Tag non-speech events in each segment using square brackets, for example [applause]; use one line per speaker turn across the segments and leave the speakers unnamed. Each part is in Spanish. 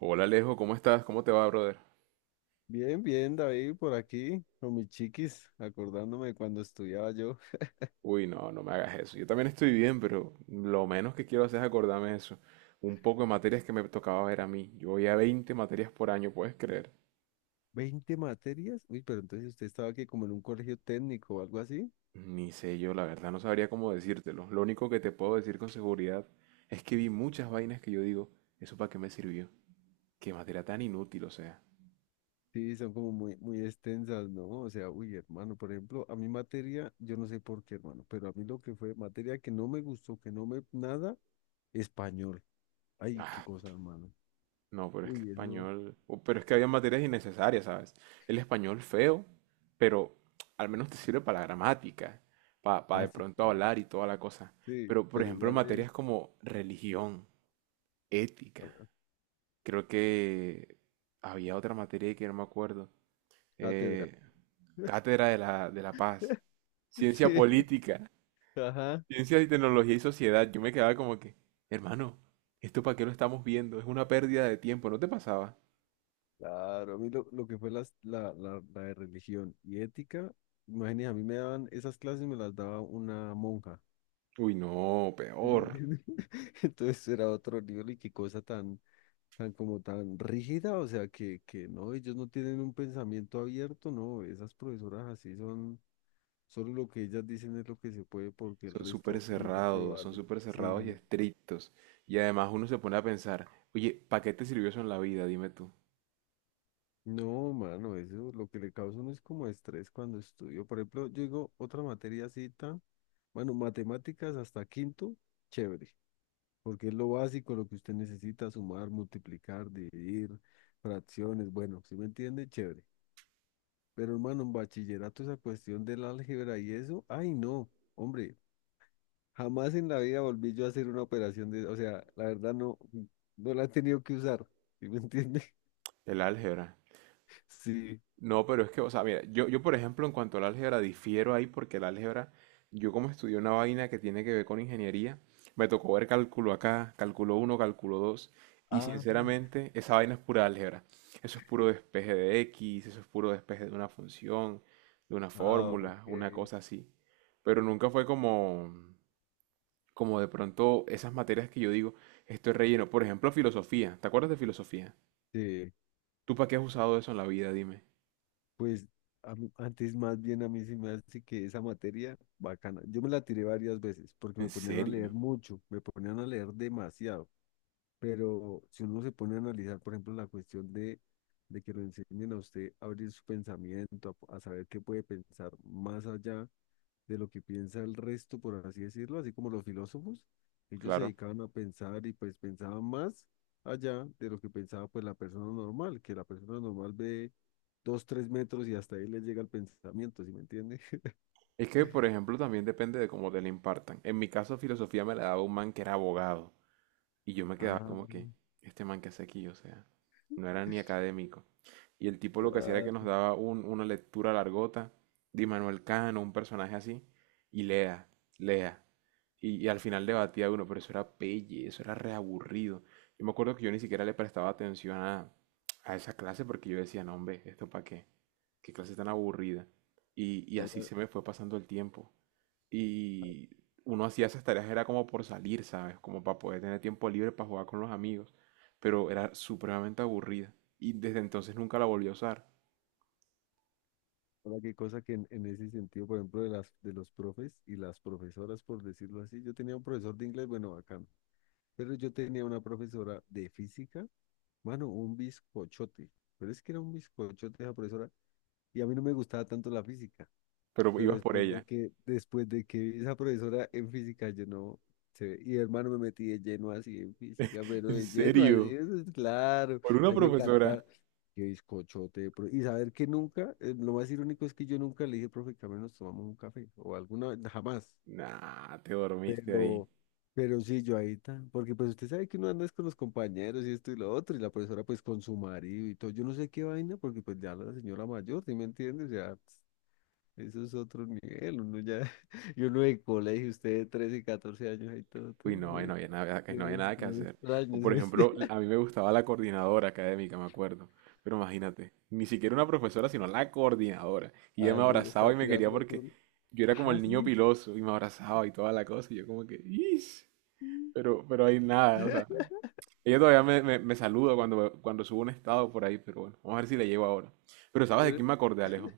Hola Alejo, ¿cómo estás? ¿Cómo te va, brother?
Bien, bien, David, por aquí, con mis chiquis, acordándome de cuando estudiaba yo. [laughs]
Uy, no, no me hagas eso. Yo también estoy bien, pero lo menos que quiero hacer es acordarme de eso. Un poco de materias que me tocaba ver a mí. Yo voy a 20 materias por año, ¿puedes creer?
¿20 materias? Uy, pero entonces usted estaba aquí como en un colegio técnico o algo así.
Ni sé yo, la verdad, no sabría cómo decírtelo. Lo único que te puedo decir con seguridad es que vi muchas vainas que yo digo, ¿eso para qué me sirvió? Qué materia tan inútil, o sea.
Sí, son como muy, muy extensas, ¿no? O sea, uy, hermano, por ejemplo, a mi materia, yo no sé por qué, hermano, pero a mí lo que fue materia que no me gustó, que no me, nada, español. Ay, qué cosa, hermano.
No, pero es que
Uy, eso,
español. Pero es que había materias innecesarias, ¿sabes? El español feo, pero al menos te sirve para la gramática, para
ah,
de
sí,
pronto
claro.
hablar y toda la cosa.
Sí,
Pero, por
pero
ejemplo,
igual es
materias como religión, ética.
ah,
Creo que había otra materia que no me acuerdo.
cátedra.
eh, Cátedra de la paz,
[laughs]
ciencia
Sí,
política,
ajá.
ciencias y tecnología y sociedad. Yo me quedaba como que, hermano, ¿esto para qué lo estamos viendo? Es una pérdida de tiempo, ¿no te pasaba?
Claro, a mí lo que fue la de religión y ética, imagínate, a mí me daban esas clases, y me las daba una monja.
Uy, no,
[laughs] ¿Sí me
peor.
entiendes? [laughs] Entonces era otro nivel y qué cosa tan, tan como tan rígida, o sea, que no, ellos no tienen un pensamiento abierto, no, esas profesoras así son, solo lo que ellas dicen es lo que se puede porque el resto no se
Son
vale.
súper cerrados y
Sí,
estrictos. Y además uno se pone a pensar, oye, ¿para qué te sirvió eso en la vida? Dime tú.
no, mano, eso lo que le causa a uno es como estrés cuando estudio. Por ejemplo, yo digo otra materia cita. Bueno, matemáticas hasta quinto, chévere, porque es lo básico, lo que usted necesita, sumar, multiplicar, dividir, fracciones, bueno, si me entiende, chévere. Pero hermano, en bachillerato esa cuestión del álgebra y eso, ay no, hombre, jamás en la vida volví yo a hacer una operación de, o sea, la verdad no, no la he tenido que usar, ¿sí me entiende? [laughs]
El álgebra.
Sí.
No, pero es que, o sea, mira, yo por ejemplo en cuanto al álgebra difiero ahí porque el álgebra, yo como estudié una vaina que tiene que ver con ingeniería, me tocó ver cálculo acá, cálculo uno, cálculo 2 y
Ah,
sinceramente esa vaina es pura álgebra. Eso es puro despeje de X, eso es puro despeje de una función, de una
ah,
fórmula,
ok.
una cosa así. Pero nunca fue como, como de pronto esas materias que yo digo, esto es relleno. Por ejemplo, filosofía, ¿te acuerdas de filosofía?
Sí,
¿Tú para qué has usado eso en la vida? Dime.
pues antes más bien a mí sí me hace que esa materia bacana. Yo me la tiré varias veces porque
¿En
me ponían a leer
serio?
mucho, me ponían a leer demasiado. Pero si uno se pone a analizar, por ejemplo, la cuestión de que lo enseñen a usted a abrir su pensamiento, a saber qué puede pensar más allá de lo que piensa el resto, por así decirlo, así como los filósofos, ellos se
Claro.
dedicaban a pensar y pues pensaban más allá de lo que pensaba pues la persona normal, que la persona normal ve 2, 3 metros y hasta ahí les llega el pensamiento, ¿sí me entiende? [laughs]
Es que, por ejemplo, también depende de cómo te la impartan. En mi caso, filosofía me la daba un man que era abogado. Y yo me quedaba
Ah,
como que, este man que hace aquí, o sea, no era ni académico. Y el tipo lo que hacía era
ah.
que nos daba una lectura largota de Manuel Cano, un personaje así, y lea, lea. Y al final debatía uno, pero eso era pelle, eso era reaburrido. Yo me acuerdo que yo ni siquiera le prestaba atención a esa clase porque yo decía, no, hombre, ¿esto para qué? ¿Qué clase tan aburrida? Y así
Ahora,
se me fue pasando el tiempo. Y uno hacía esas tareas era como por salir, ¿sabes? Como para poder tener tiempo libre para jugar con los amigos. Pero era supremamente aburrida. Y desde entonces nunca la volví a usar.
ahora qué cosa que en ese sentido, por ejemplo, de los profes y las profesoras, por decirlo así, yo tenía un profesor de inglés, bueno, bacán, pero yo tenía una profesora de física, mano, un bizcochote, pero es que era un bizcochote esa profesora, y a mí no me gustaba tanto la física.
Pero
Pero
ibas por
después
ella.
de que, después de que vi esa profesora en física, yo no sé, y hermano me metí de lleno así en física, pero
¿En
de lleno así,
serio?
eso es claro,
¿Por
a
una
mí me
profesora?
encanta qué bizcochote, y saber que nunca, lo más irónico es que yo nunca le dije, profe, que a nos tomamos un café, o alguna vez, jamás,
Nah, te dormiste ahí.
pero, pero sí, yo ahí tan, porque pues usted sabe que uno anda es con los compañeros y esto y lo otro, y la profesora pues con su marido y todo, yo no sé qué vaina, porque pues ya la señora mayor, ¿sí me entiendes? Ya eso es otro nivel, uno ya, [laughs] y uno de colegio, usted de 13 14 años ahí todo
Uy,
tan
no, ahí
bueno,
no había nada, ahí no había
es
nada que hacer. O
extraño, [laughs] ¿sí
por
me
ejemplo,
entiende?
a
[laughs]
mí me gustaba la coordinadora académica, me acuerdo. Pero imagínate, ni siquiera una profesora, sino la coordinadora. Y ella
Ah,
me
no, ya
abrazaba
estaba
y me quería
tirando
porque
duro.
yo era como
Ajá,
el niño
sí.
piloso y me abrazaba y toda la cosa. Y yo como que, "Ish". Pero ahí nada, o sea.
[laughs]
Ella todavía me saluda cuando subo un estado por ahí, pero bueno, vamos a ver si le llego ahora. Pero ¿sabes de quién me acordé, Alejo?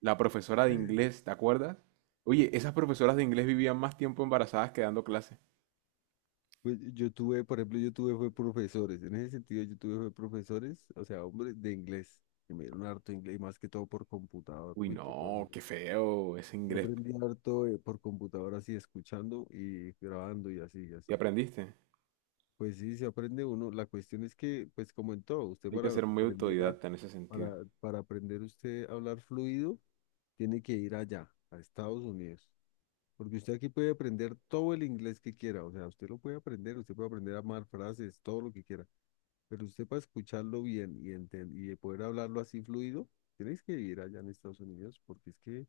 La profesora de inglés, ¿te acuerdas? Oye, esas profesoras de inglés vivían más tiempo embarazadas que dando clase.
Pues yo tuve, por ejemplo, yo tuve fue profesores, en ese sentido yo tuve fue profesores, o sea, hombres de inglés, que me dieron harto inglés, y más que todo por computador,
Uy,
uy, qué cosa.
no, qué feo ese
Yo
inglés.
aprendí harto por computador así, escuchando y grabando y así, y
¿Y
así.
aprendiste?
Pues sí, se aprende uno. La cuestión es que, pues como en todo, usted
Hay que ser muy
aprender a,
autodidacta en ese sentido.
para aprender usted a hablar fluido, tiene que ir allá, a Estados Unidos. Porque usted aquí puede aprender todo el inglés que quiera. O sea, usted lo puede aprender, usted puede aprender a armar frases, todo lo que quiera. Pero usted para escucharlo bien y poder hablarlo así fluido, tienes que ir allá en Estados Unidos, porque es que,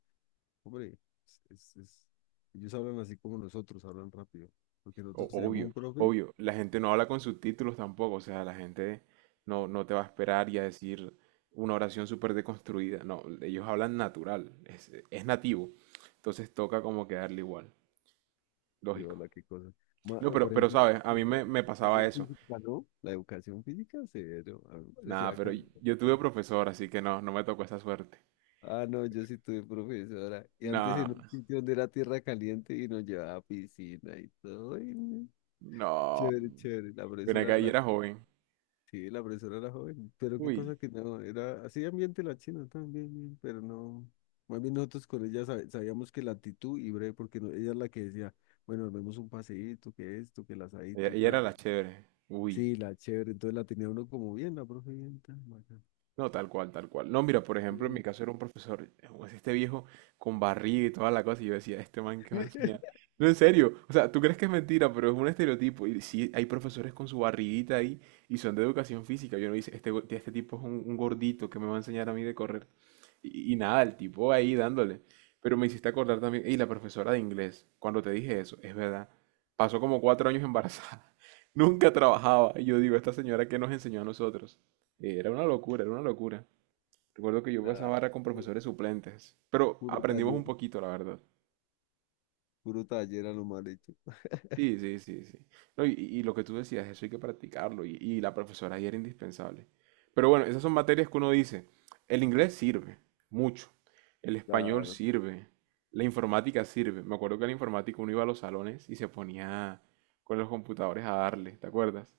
hombre, es, es- es- ellos hablan así como nosotros, hablan rápido. Porque nosotros teníamos
Obvio,
un profe.
obvio. La gente no habla con subtítulos tampoco. O sea, la gente no, no te va a esperar y a decir una oración súper deconstruida. No, ellos hablan natural. Es nativo. Entonces toca como que darle igual.
Sí,
Lógico.
hola, qué cosa. Ma-
No,
o por
pero
ejemplo,
sabes, a
la,
mí me
la
pasaba
educación
eso.
física, ¿no? La educación física, cero. A mí me parecía
Nada, pero
bacano.
yo tuve profesor, así que no, no me tocó esa suerte.
Ah, no, yo sí tuve profesora. Y antes en un
Nada,
sitio donde era tierra caliente y nos llevaba a piscina y todo. y, mm,
no.
chévere, chévere. La
Pero
profesora,
acá y
la,
era joven.
sí, la profesora era joven. Pero qué
Uy.
cosa que no, era así ambiente la china también, bien, pero no. Más bien nosotros con ella sabíamos que la actitud y breve, porque ella es la que decía, bueno, nos vemos un paseíto, que esto, que el
Ella,
asadito y
ella
tal.
era la chévere. Uy.
Sí, la chévere, entonces la tenía uno como bien, la profe bien tan bacán.
No, tal cual, tal cual. No, mira, por ejemplo, en mi
Sí.
caso era un profesor, es este viejo con barriga y toda la cosa, y yo decía, este man que va a enseñar.
[laughs]
No, en serio, o sea, tú crees que es mentira, pero es un estereotipo. Y sí, hay profesores con su barriguita ahí y son de educación física. Yo no dice, este, este tipo es un gordito que me va a enseñar a mí de correr. Y nada, el tipo ahí dándole. Pero me hiciste acordar también, y la profesora de inglés, cuando te dije eso, es verdad, pasó como 4 años embarazada. [laughs] Nunca trabajaba. Y yo digo, esta señora que nos enseñó a nosotros. Era una locura, era una locura. Recuerdo que yo pasaba
Claro,
barra con
pu-
profesores suplentes, pero
puro
aprendimos un
taller,
poquito, la verdad.
puro taller a lo mal hecho.
Sí, sí, sí, sí. No, y lo que tú decías, eso hay que practicarlo y la profesora ahí era indispensable. Pero bueno, esas son materias que uno dice, el inglés sirve mucho, el español
Claro.
sirve, la informática sirve. Me acuerdo que en la informática uno iba a los salones y se ponía con los computadores a darle, ¿te acuerdas?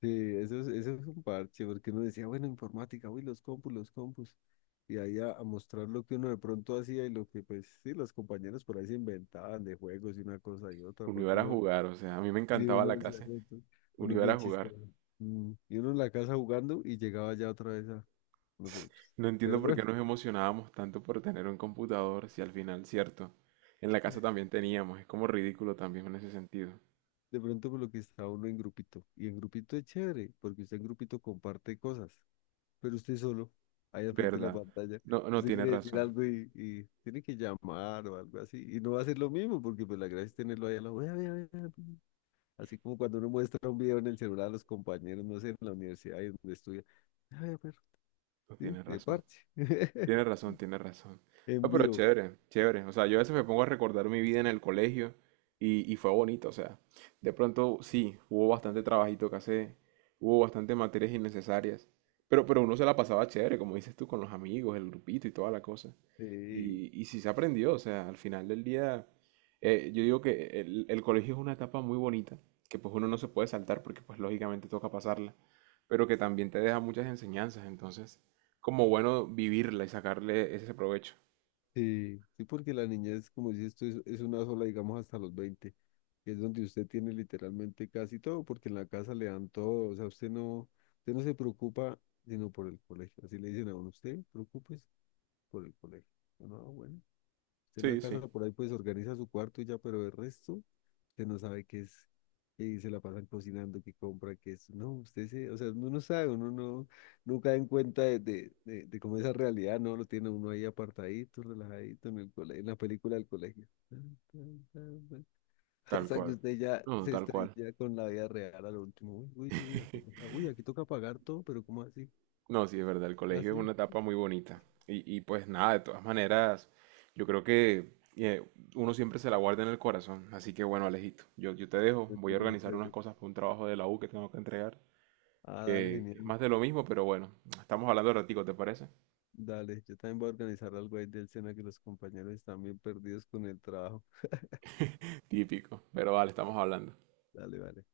Sí, eso es un parche, porque uno decía, bueno, informática, uy, los compus, los compus. Y ahí a mostrar lo que uno de pronto hacía y lo que, pues, sí, los compañeros por ahí se inventaban de juegos y una cosa y otra,
Uno iba
porque
era a
uno,
jugar, o sea, a mí me
sí,
encantaba
uno
la
decía:
clase,
"No,
uno
uno es
iba era
bien
a jugar.
chistoso. Y uno en la casa jugando y llegaba ya otra vez a. Uno, pero, pues,
No entiendo
pero
por qué
bueno.
nos emocionábamos tanto por tener un computador si al final, cierto, en la casa también teníamos. Es como ridículo también en ese sentido.
De pronto por lo que está uno en grupito. Y en grupito es chévere, porque usted en grupito comparte cosas. Pero usted solo, ahí al frente de la
¿Verdad?
pantalla,
No, no
usted
tiene
quiere decir
razón.
algo y tiene que llamar o algo así. Y no va a ser lo mismo, porque pues la gracia es tenerlo ahí a la vea, vea, vea, vea". Así como cuando uno muestra un video en el celular a los compañeros, no sé, en la universidad ahí donde estudia. "Ay, pero
No
sí,
tiene
de
razón.
parche. [laughs]
Tienes razón, tienes razón.
En
No, pero
vivo.
chévere, chévere. O sea, yo a veces me pongo a recordar mi vida en el colegio y fue bonito. O sea, de pronto sí, hubo bastante trabajito que hacer, hubo bastante materias innecesarias, pero uno se la pasaba chévere, como dices tú, con los amigos, el grupito y toda la cosa.
Eh,
Y sí se aprendió, o sea, al final del día, yo digo que el colegio es una etapa muy bonita, que pues uno no se puede saltar porque pues lógicamente toca pasarla, pero que también te deja muchas enseñanzas. Entonces... Como bueno vivirla y sacarle ese provecho.
sí, sí, porque la niñez, como dices tú, es una sola, digamos, hasta los 20 es donde usted tiene literalmente casi todo, porque en la casa le dan todo, o sea, usted no, se preocupa sino por el colegio, así le dicen a uno, usted preocúpese por el colegio. No, bueno, usted en la
Sí, sí,
casa por ahí pues organiza su cuarto y ya, pero el resto, usted no sabe qué es, y se la pasan cocinando, qué compra, qué es, no, usted se, o sea, uno no sabe, uno no, no cae en cuenta de cómo esa realidad, no, lo tiene uno ahí apartadito, relajadito en el colegio, en la película del colegio. Tan, tan, tan, tan. [laughs]
tal
Hasta que
cual.
usted ya
No,
se
tal cual.
estrella con la vida real al último. Uy, uy,
[laughs]
uy, aquí toca pagar todo, pero ¿cómo así?
No, sí, es verdad, el colegio es
Así.
una etapa muy bonita. Y pues nada, de todas maneras, yo creo que eh, uno siempre se la guarda en el corazón. Así que bueno, Alejito, yo te dejo, voy a
Cuentos bien
organizar unas
chéveres.
cosas para un trabajo de la U que tengo que entregar,
Ah, dale,
que es
genial.
más de lo mismo, pero bueno, estamos hablando de ratico, ¿te parece?
Dale, yo también voy a organizar algo ahí del Sena que los compañeros están bien perdidos con el trabajo.
[laughs] Típico, pero vale, estamos hablando.
Dale, vale.